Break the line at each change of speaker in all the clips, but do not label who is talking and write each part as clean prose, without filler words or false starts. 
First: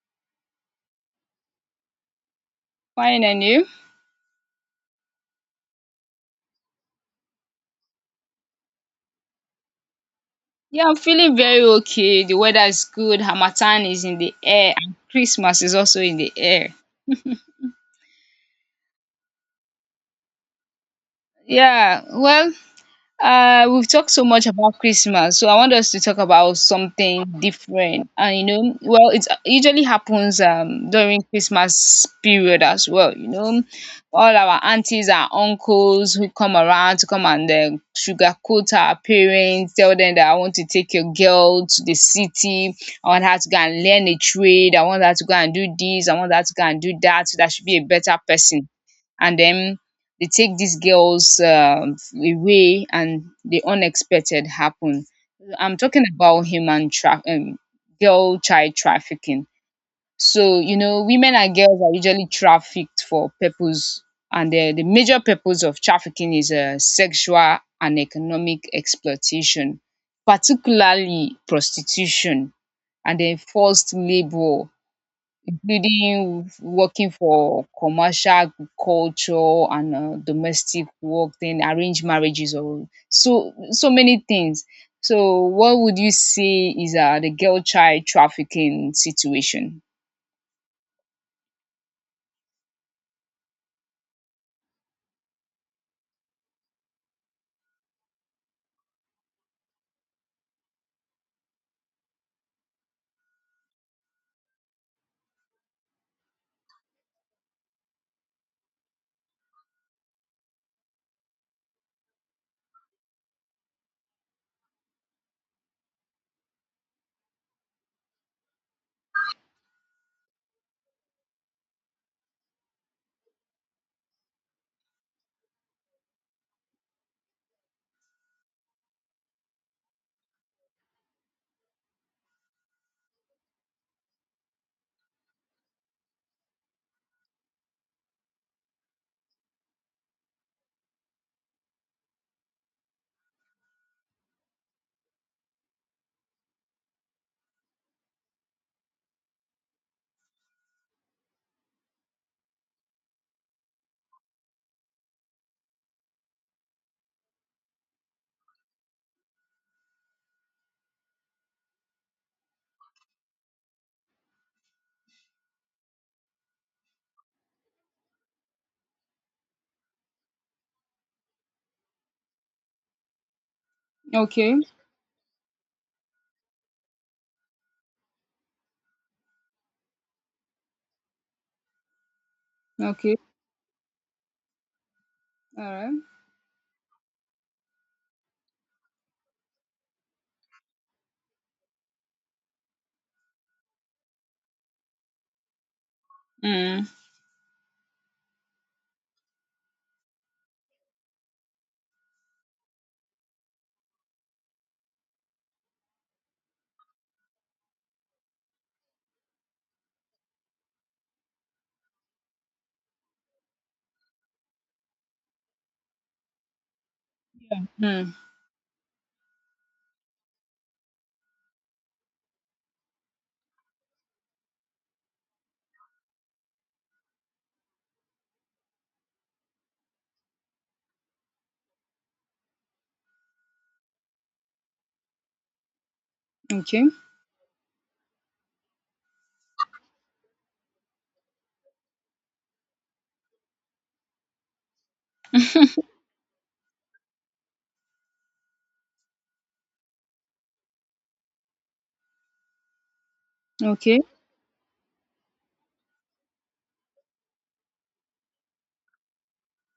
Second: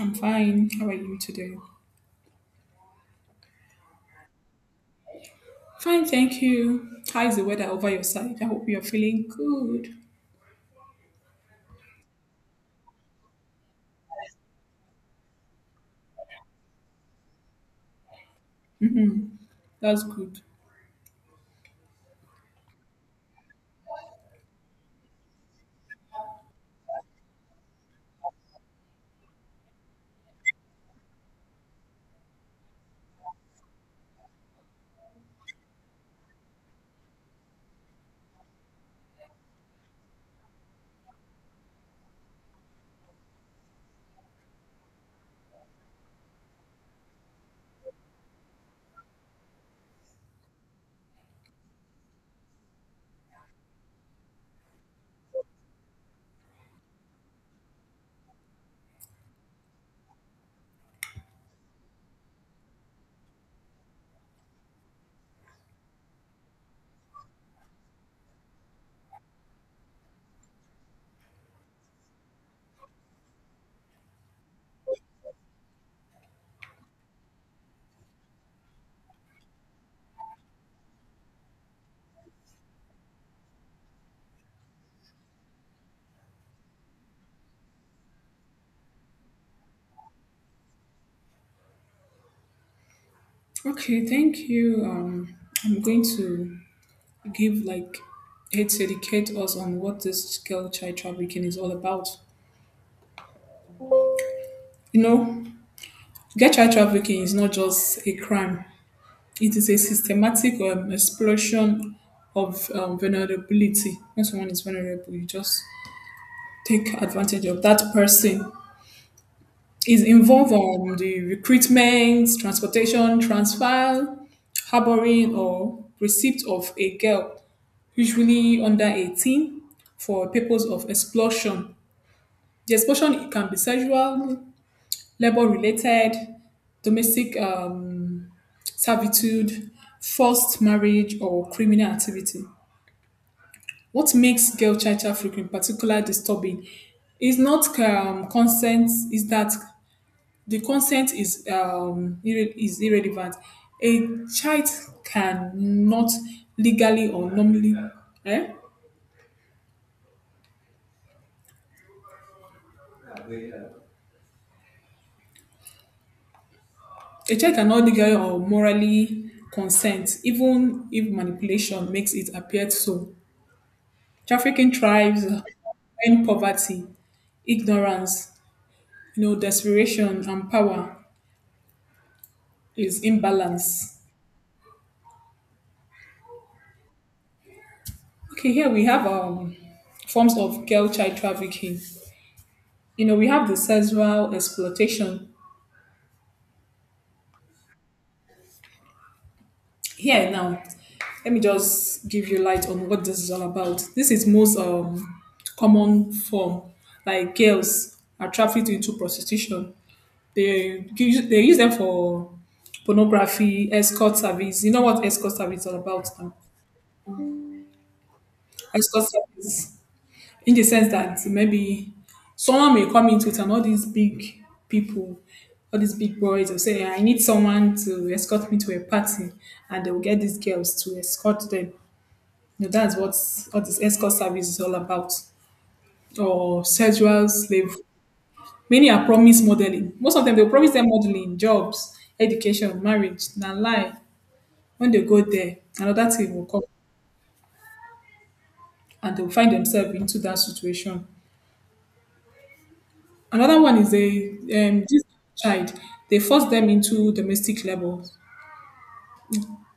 I'm fine. How are you today?
Fine and you?
Fine, thank you. How is the weather over your side? I hope you're feeling good.
Yeah, I'm feeling very okay. The weather is good. Hamatan is in the air and Christmas is also in the air.
That's good.
Yeah, we've talked so much about Christmas, so I want us to talk about something different. And well, it usually happens during Christmas period as well. All our aunties, our uncles who come around to come and sugarcoat our parents, tell them that I want to take your girl to the city, I want her to go and learn a trade, I want her to go and do this, I want her to go and do that, so that she will be a better person and then they take these girls away and the unexpected happen. I'm talking about girl child trafficking. So, you know, women and girls are usually trafficked for purpose, and the major purpose of trafficking is sexual and economic exploitation, particularly prostitution and then forced labor. Building, working for commercial culture and domestic work, then arranged marriages or so many things. So what would you say is the girl child trafficking situation?
Okay, thank you. I'm going to give like it's educate us on what this girl child trafficking is all about. You know, girl child trafficking is not just a crime; it is a systematic explosion of vulnerability. When someone is vulnerable, you just take advantage of that person is involved on the recruitment, transportation, transfer, harboring, or receipt of a girl, usually under 18, for purpose of exploitation. The exploitation can be sexual, labor-related, domestic servitude, forced marriage, or criminal activity. What makes girl child trafficking particularly disturbing is not consent, is that the consent is is irrelevant. A child cannot legally or normally eh? A child cannot legally or morally consent, even if manipulation makes it appear so.
Okay.
Trafficking thrives when poverty, ignorance, you know, desperation and power is
Okay.
imbalance.
All right.
Okay, here we have forms of girl child trafficking. You know, we have the sexual exploitation
Mm.
here now, let me just give you light on what this is all about. This is most common form. Like girls are trafficked into prostitution. They use them for pornography, escort service. You know what escort service is all about now.
Mm.
Escort service, in the sense that maybe someone may come into it and all these big people, all these big boys will say I need someone to escort me to a party and they will get these girls to escort them. You know, that's what this escort service is all about, or
Okay.
sexual slave. Many are promised modeling. Most of them, they promise them modeling, jobs, education, marriage, na lie. When they go there, another thing will come and they'll find themselves into that situation. Another one is
Okay.
a this child. They force them into domestic labor.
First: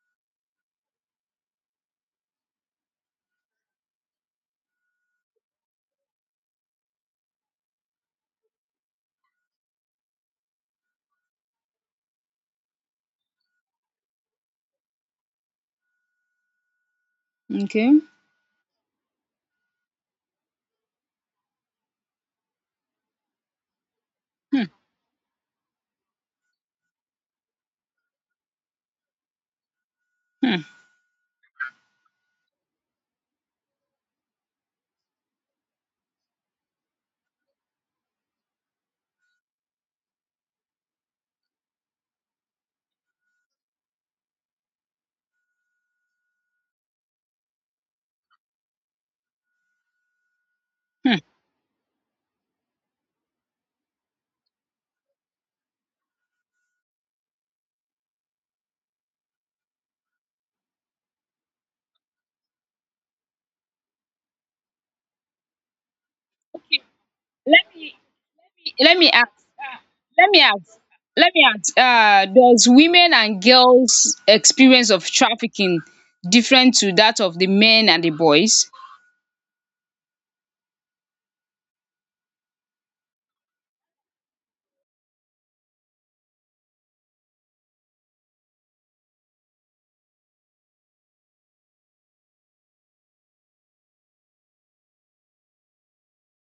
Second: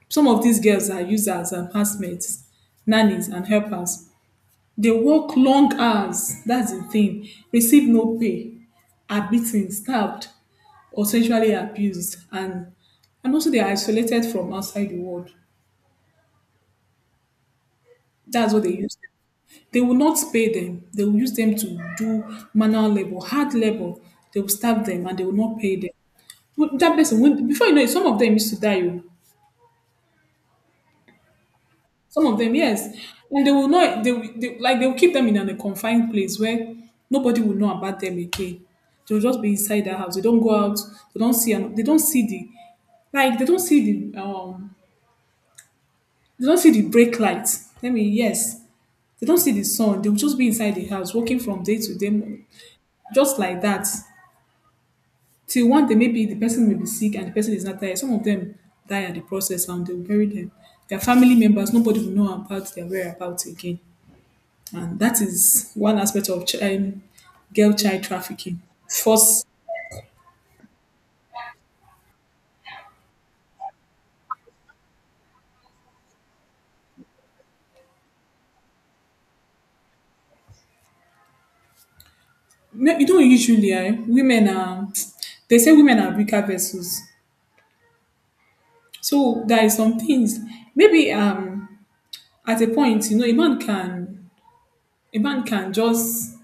Some of these girls are used as enhancements, nannies, and helpers. They work long hours, that's the thing, receive no pay, are beaten, stabbed or sexually abused, and also they are isolated from outside the world.
Okay.
That's what they use. They will not pay them. They will use them to do manual labor, hard labor. They will
Hmm.
starve them and they will not pay them. But that person, when, before you know it, some of them used to die. Oh.
Hmm.
Some of them, yes. And they will not, they like they will keep them in a confined place where nobody will know about them again. They'll just be inside the house. They don't go out. They don't see like they don't see They don't see the brake lights. I mean, yes. They don't see the sun. They will just be inside the house,
Hmm.
working from day to day, just like that. Till one day, maybe the person may be sick and the person is not there. Some of them die at the process and they'll bury them. Their family members, nobody will know about their whereabouts again. And that is one aspect of
Okay. Let
girl
me
child trafficking.
let me ask
First,
let me ask let me ask does women and girls experience of trafficking different to that of the men and the boys?
no, you don't usually, eh, women are, they say women are weaker vessels. So there is some things, maybe at a point, you know, a man can just,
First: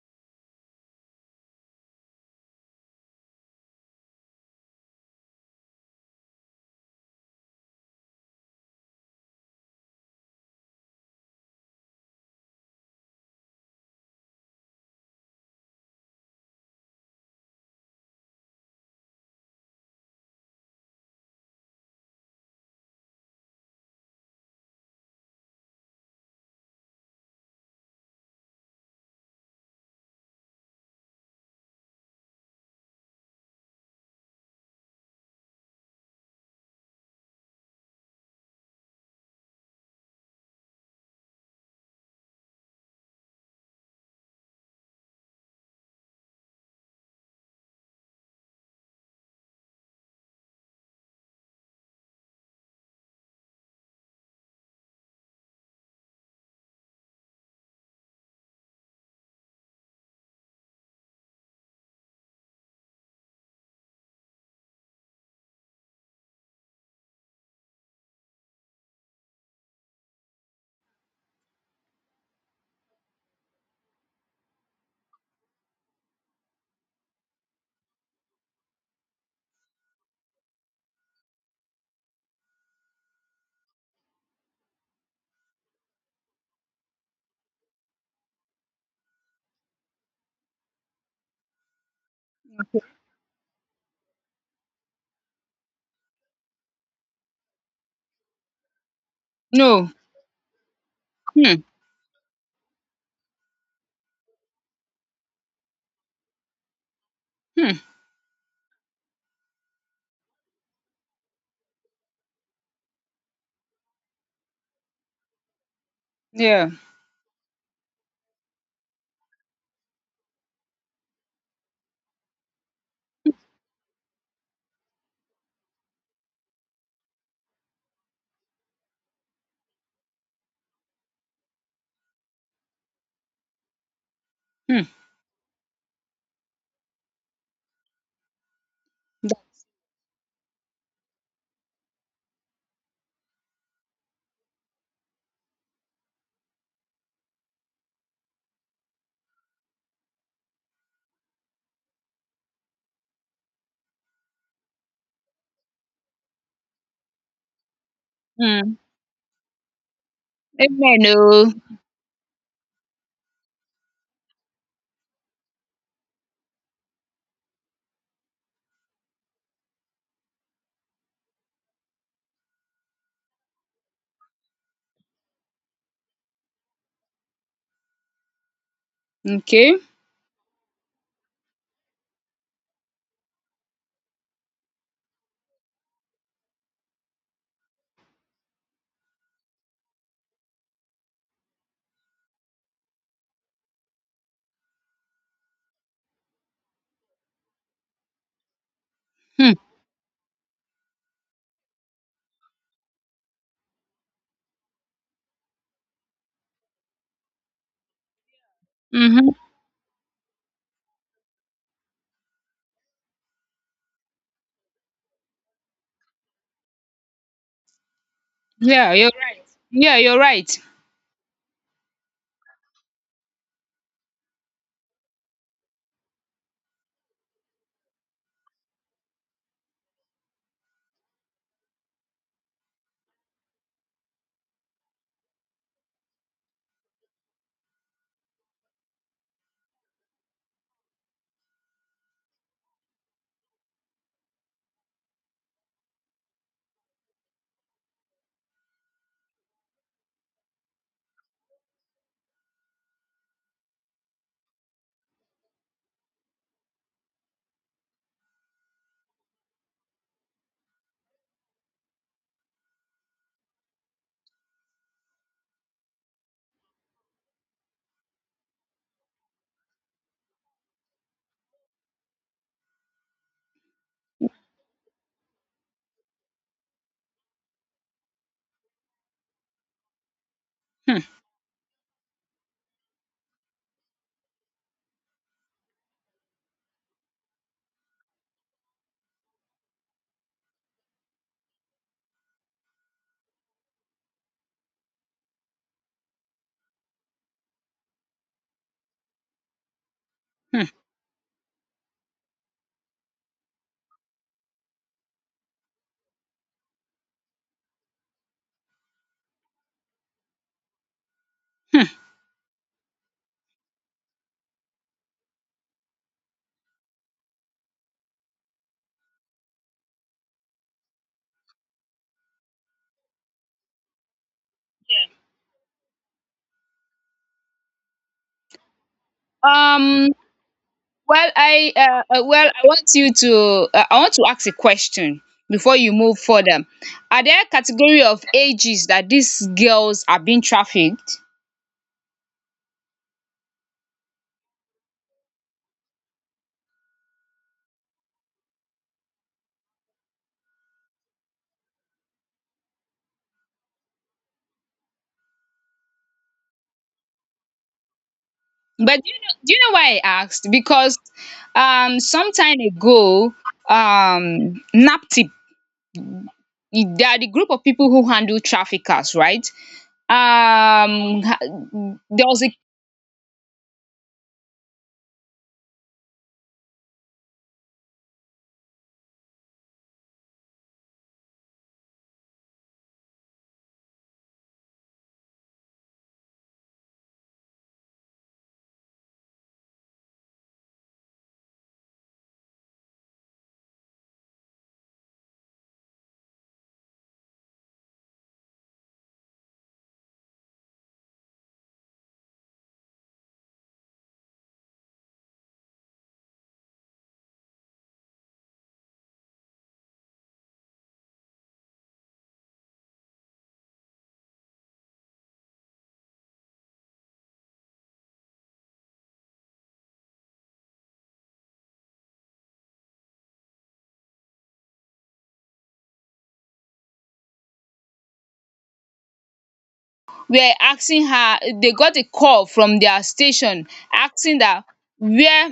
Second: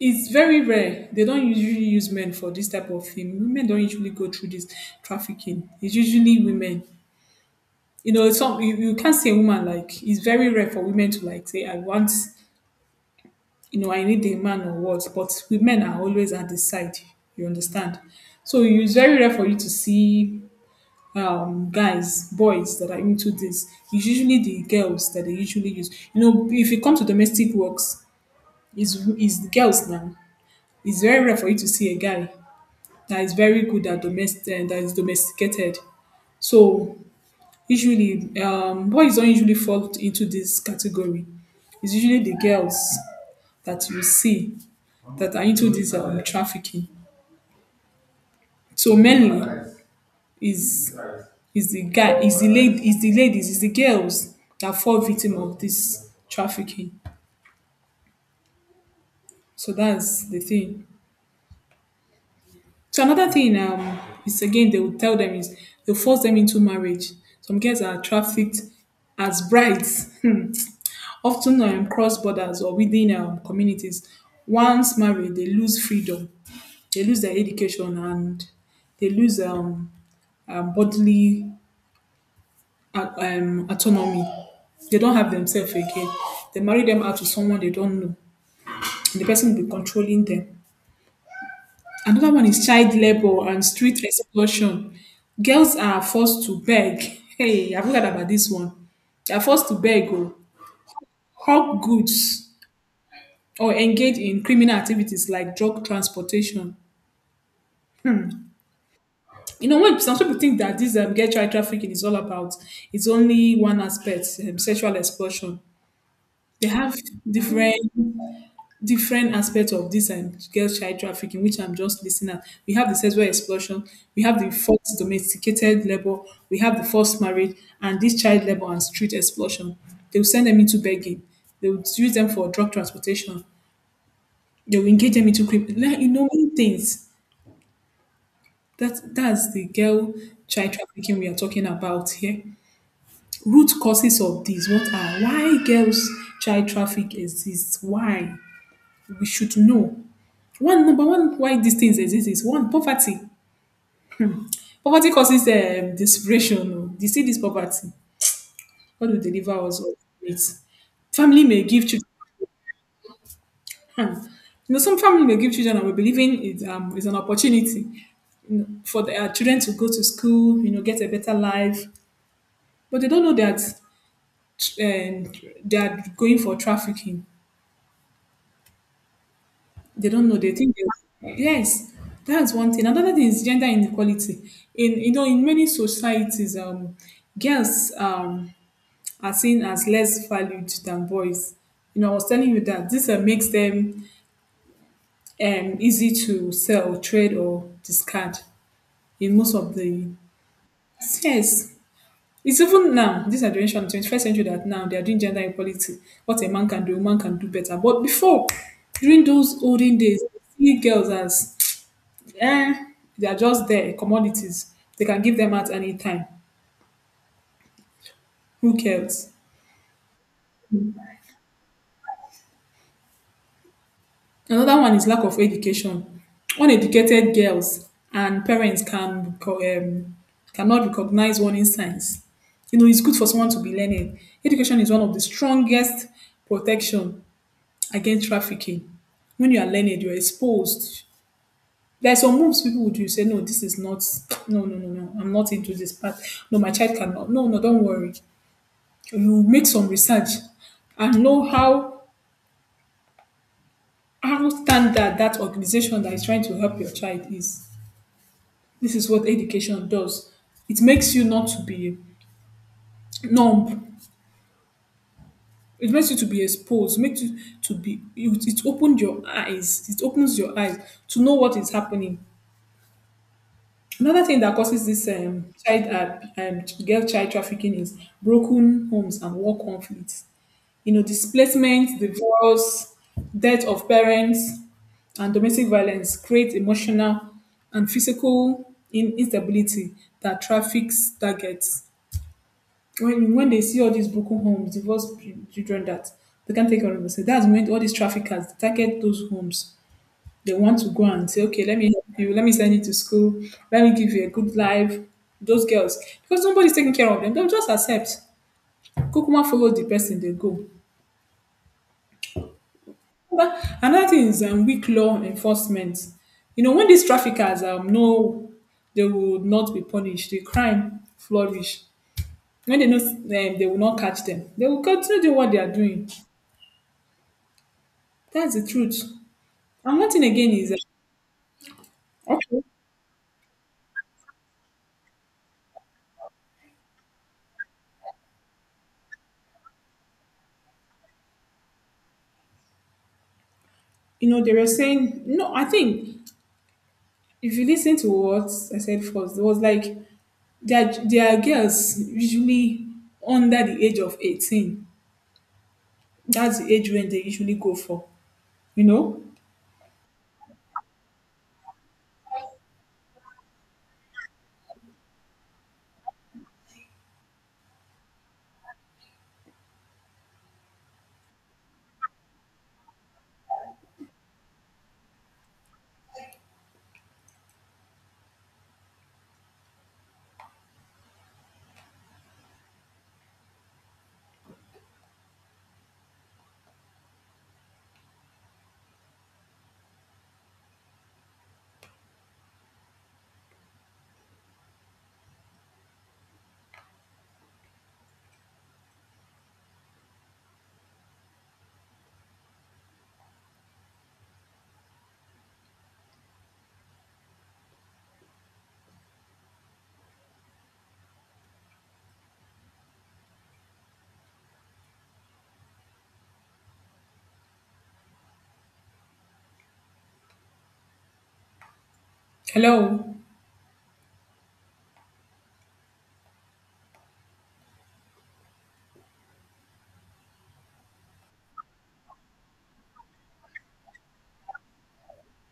it's very rare. They don't usually use men for this type of thing. Women don't usually go through this trafficking. It's usually women. You can't say woman, like it's very rare for women to like say I want, you know, I need a man or what. But with men are always at the side. You understand? So it's very rare for you to see guys, boys that are into this. It's usually the girls that they usually use. You know, if it comes to domestic works, it's the girls now. It's very rare for you to see a guy that is very good at domestic, that is domesticated. So usually, boys don't usually fall into this category. It's usually the girls that you see that are into this trafficking. So mainly is is the guy, is the lady, is the ladies, is the girls that fall victim of this trafficking. So that's the thing. So another thing is again they will tell them is they force them into marriage. Some girls are trafficked as brides, hmm, often cross borders or within communities. Once married, they lose freedom, they lose their education, and they lose bodily autonomy. They don't have themselves again. They marry them out to someone they don't know, and the person will be controlling them. Another one is child labor and street exploitation. Girls are forced to beg. Hey, I've heard about this one. They are forced to
No.
beg or
Hmm.
hawk goods or engage in criminal activities like drug transportation.
Hmm.
You know, when some people think that this girl child trafficking is all about, it's only one aspect, sexual exploitation. They
Yeah.
have different aspects of this and girl child trafficking, which I'm just listing at. We have the sexual exploitation, we have the forced domesticated labor, we have the forced marriage, and this child labor and street exploitation. They will send them into begging. They will use them for drug transportation. They
Hmm.
will engage them into crime. Like, you know, many things. That's the girl child trafficking we are talking about here. Root causes of this. What are why girls child traffic exists? Why? We should know. One, number one, why these things exist is one, poverty. Poverty causes desperation. Oh. You see this poverty,
Hmm.
God will deliver us all from it.
Amen,
Family
oh.
may give children. Hmm. You know, some family may give children, and we believe in it is an opportunity, you know, for their children to go to school, you know, get a better life, but they don't know that um, they are going for trafficking.
Okay.
They don't know. They think they, yes, that's one thing. Another thing is gender inequality. In You know, in many societies, girls are seen as less valued than boys. You know, I was telling you that this makes them easy to sell, trade, or discard in most
Hmm.
of the yes. It's even now, this our generation, 21st century, that now they are doing gender equality. What a man can do, a woman can do better. But before, during
Mhm.
those olden days, we see girls as eh, they are just there, commodities. They can give them at any time. Who
Yeah, you're
cares?
right. Yeah, you're right.
Another one is lack of education. Uneducated girls and parents can cannot recognize warning signs. You know, it's good for someone to be learning. Education is one of the strongest protection against trafficking. When you are learning, you're exposed. There are some moves people would do. You say, no, this is not, no, no, no, no, I'm not into this part. No, my child cannot. No, no, don't worry. You make some research and know how standard that organization that is trying to help your child is. This is what education does. It makes you not to be numb. It makes you to be exposed. Makes you to be. It opened your eyes. It opens your eyes to know what is happening. Another thing that causes this child girl child trafficking is broken homes and war conflicts. You know,
Hmm.
displacement, divorce, death of parents, and domestic violence create emotional and physical instability that traffics targets. When they see all these broken homes, children that they can't take care of themselves, that's when all these traffickers they target those homes. They
Hmm.
want to go and say, okay, let me help you, let me send you to school, let me give you a good life. Those girls, because nobody's taking care of them, they'll just accept. Kukuma follow the person, they go.
Hmm.
Another thing is weak law enforcement. You know, when these traffickers know they will not be punished, the crime flourish. When they know they will not catch them, they will continue doing what they are doing. That's the truth. And
um
one thing again is,
Well, I uh, uh, well,
okay,
I want you to I want to ask a question before you move further. Are there category of ages that these girls are being trafficked?
you know, they were saying, no, I think if you listen to what I said first, it was like they are girls usually under the age of 18. That's the age when they usually go for, you
But
know?
do you know why I asked? Because some time ago, NAPTIP, they are the group of people who handle traffickers, right? There was a
Hello?
are asking her they got a call from their station asking that where